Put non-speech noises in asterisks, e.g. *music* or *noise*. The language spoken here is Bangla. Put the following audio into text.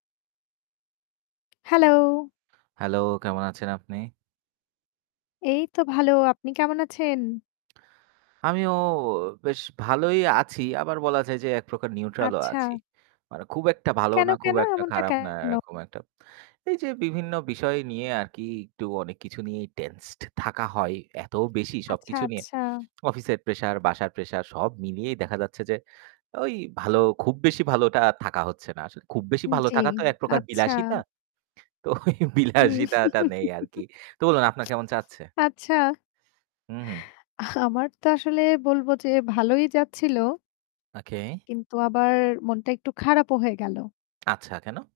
Hello। Hello, কেমন আছেন আপনি? এই তো ভালো। আপনি কেমন আছেন? আমিও বেশ ভালোই আছি। আবার বলা যায় যে একপ্রকার neutral ও আচ্ছা। আছি। মানে খুব একটা ভালোও কেন, না, খুব কেন? একটা এমনটা খারাপ না, কেন? এরকম একটা। এই যে বিভিন্ন বিষয় নিয়ে আর কি একটু অনেক কিছু নিয়ে tensed থাকা হয় এত বেশি আচ্ছা, সবকিছু নিয়ে, আচ্ছা। অফিসের pressure, বাসার pressure সব মিলিয়েই দেখা যাচ্ছে যে ওই ভালো খুব বেশি ভালোটা আর থাকা হচ্ছে না। আসলে খুব বেশি ভালো জ্বি, থাকা তো একপ্রকার আচ্ছা। বিলাসিতা। তো ওই হুম। বিলাসিতাটা নেই *chuckles* আর কি। তো বলুন আপনার কেমন চাচ্ছে? আচ্ছা। হুম, হুম। আমার তো আসলে বলব যে ভালোই যাচ্ছিল। Okay। কিন্তু আবার মনটা একটু খারাপও হয়ে গেল। আচ্ছা কেন?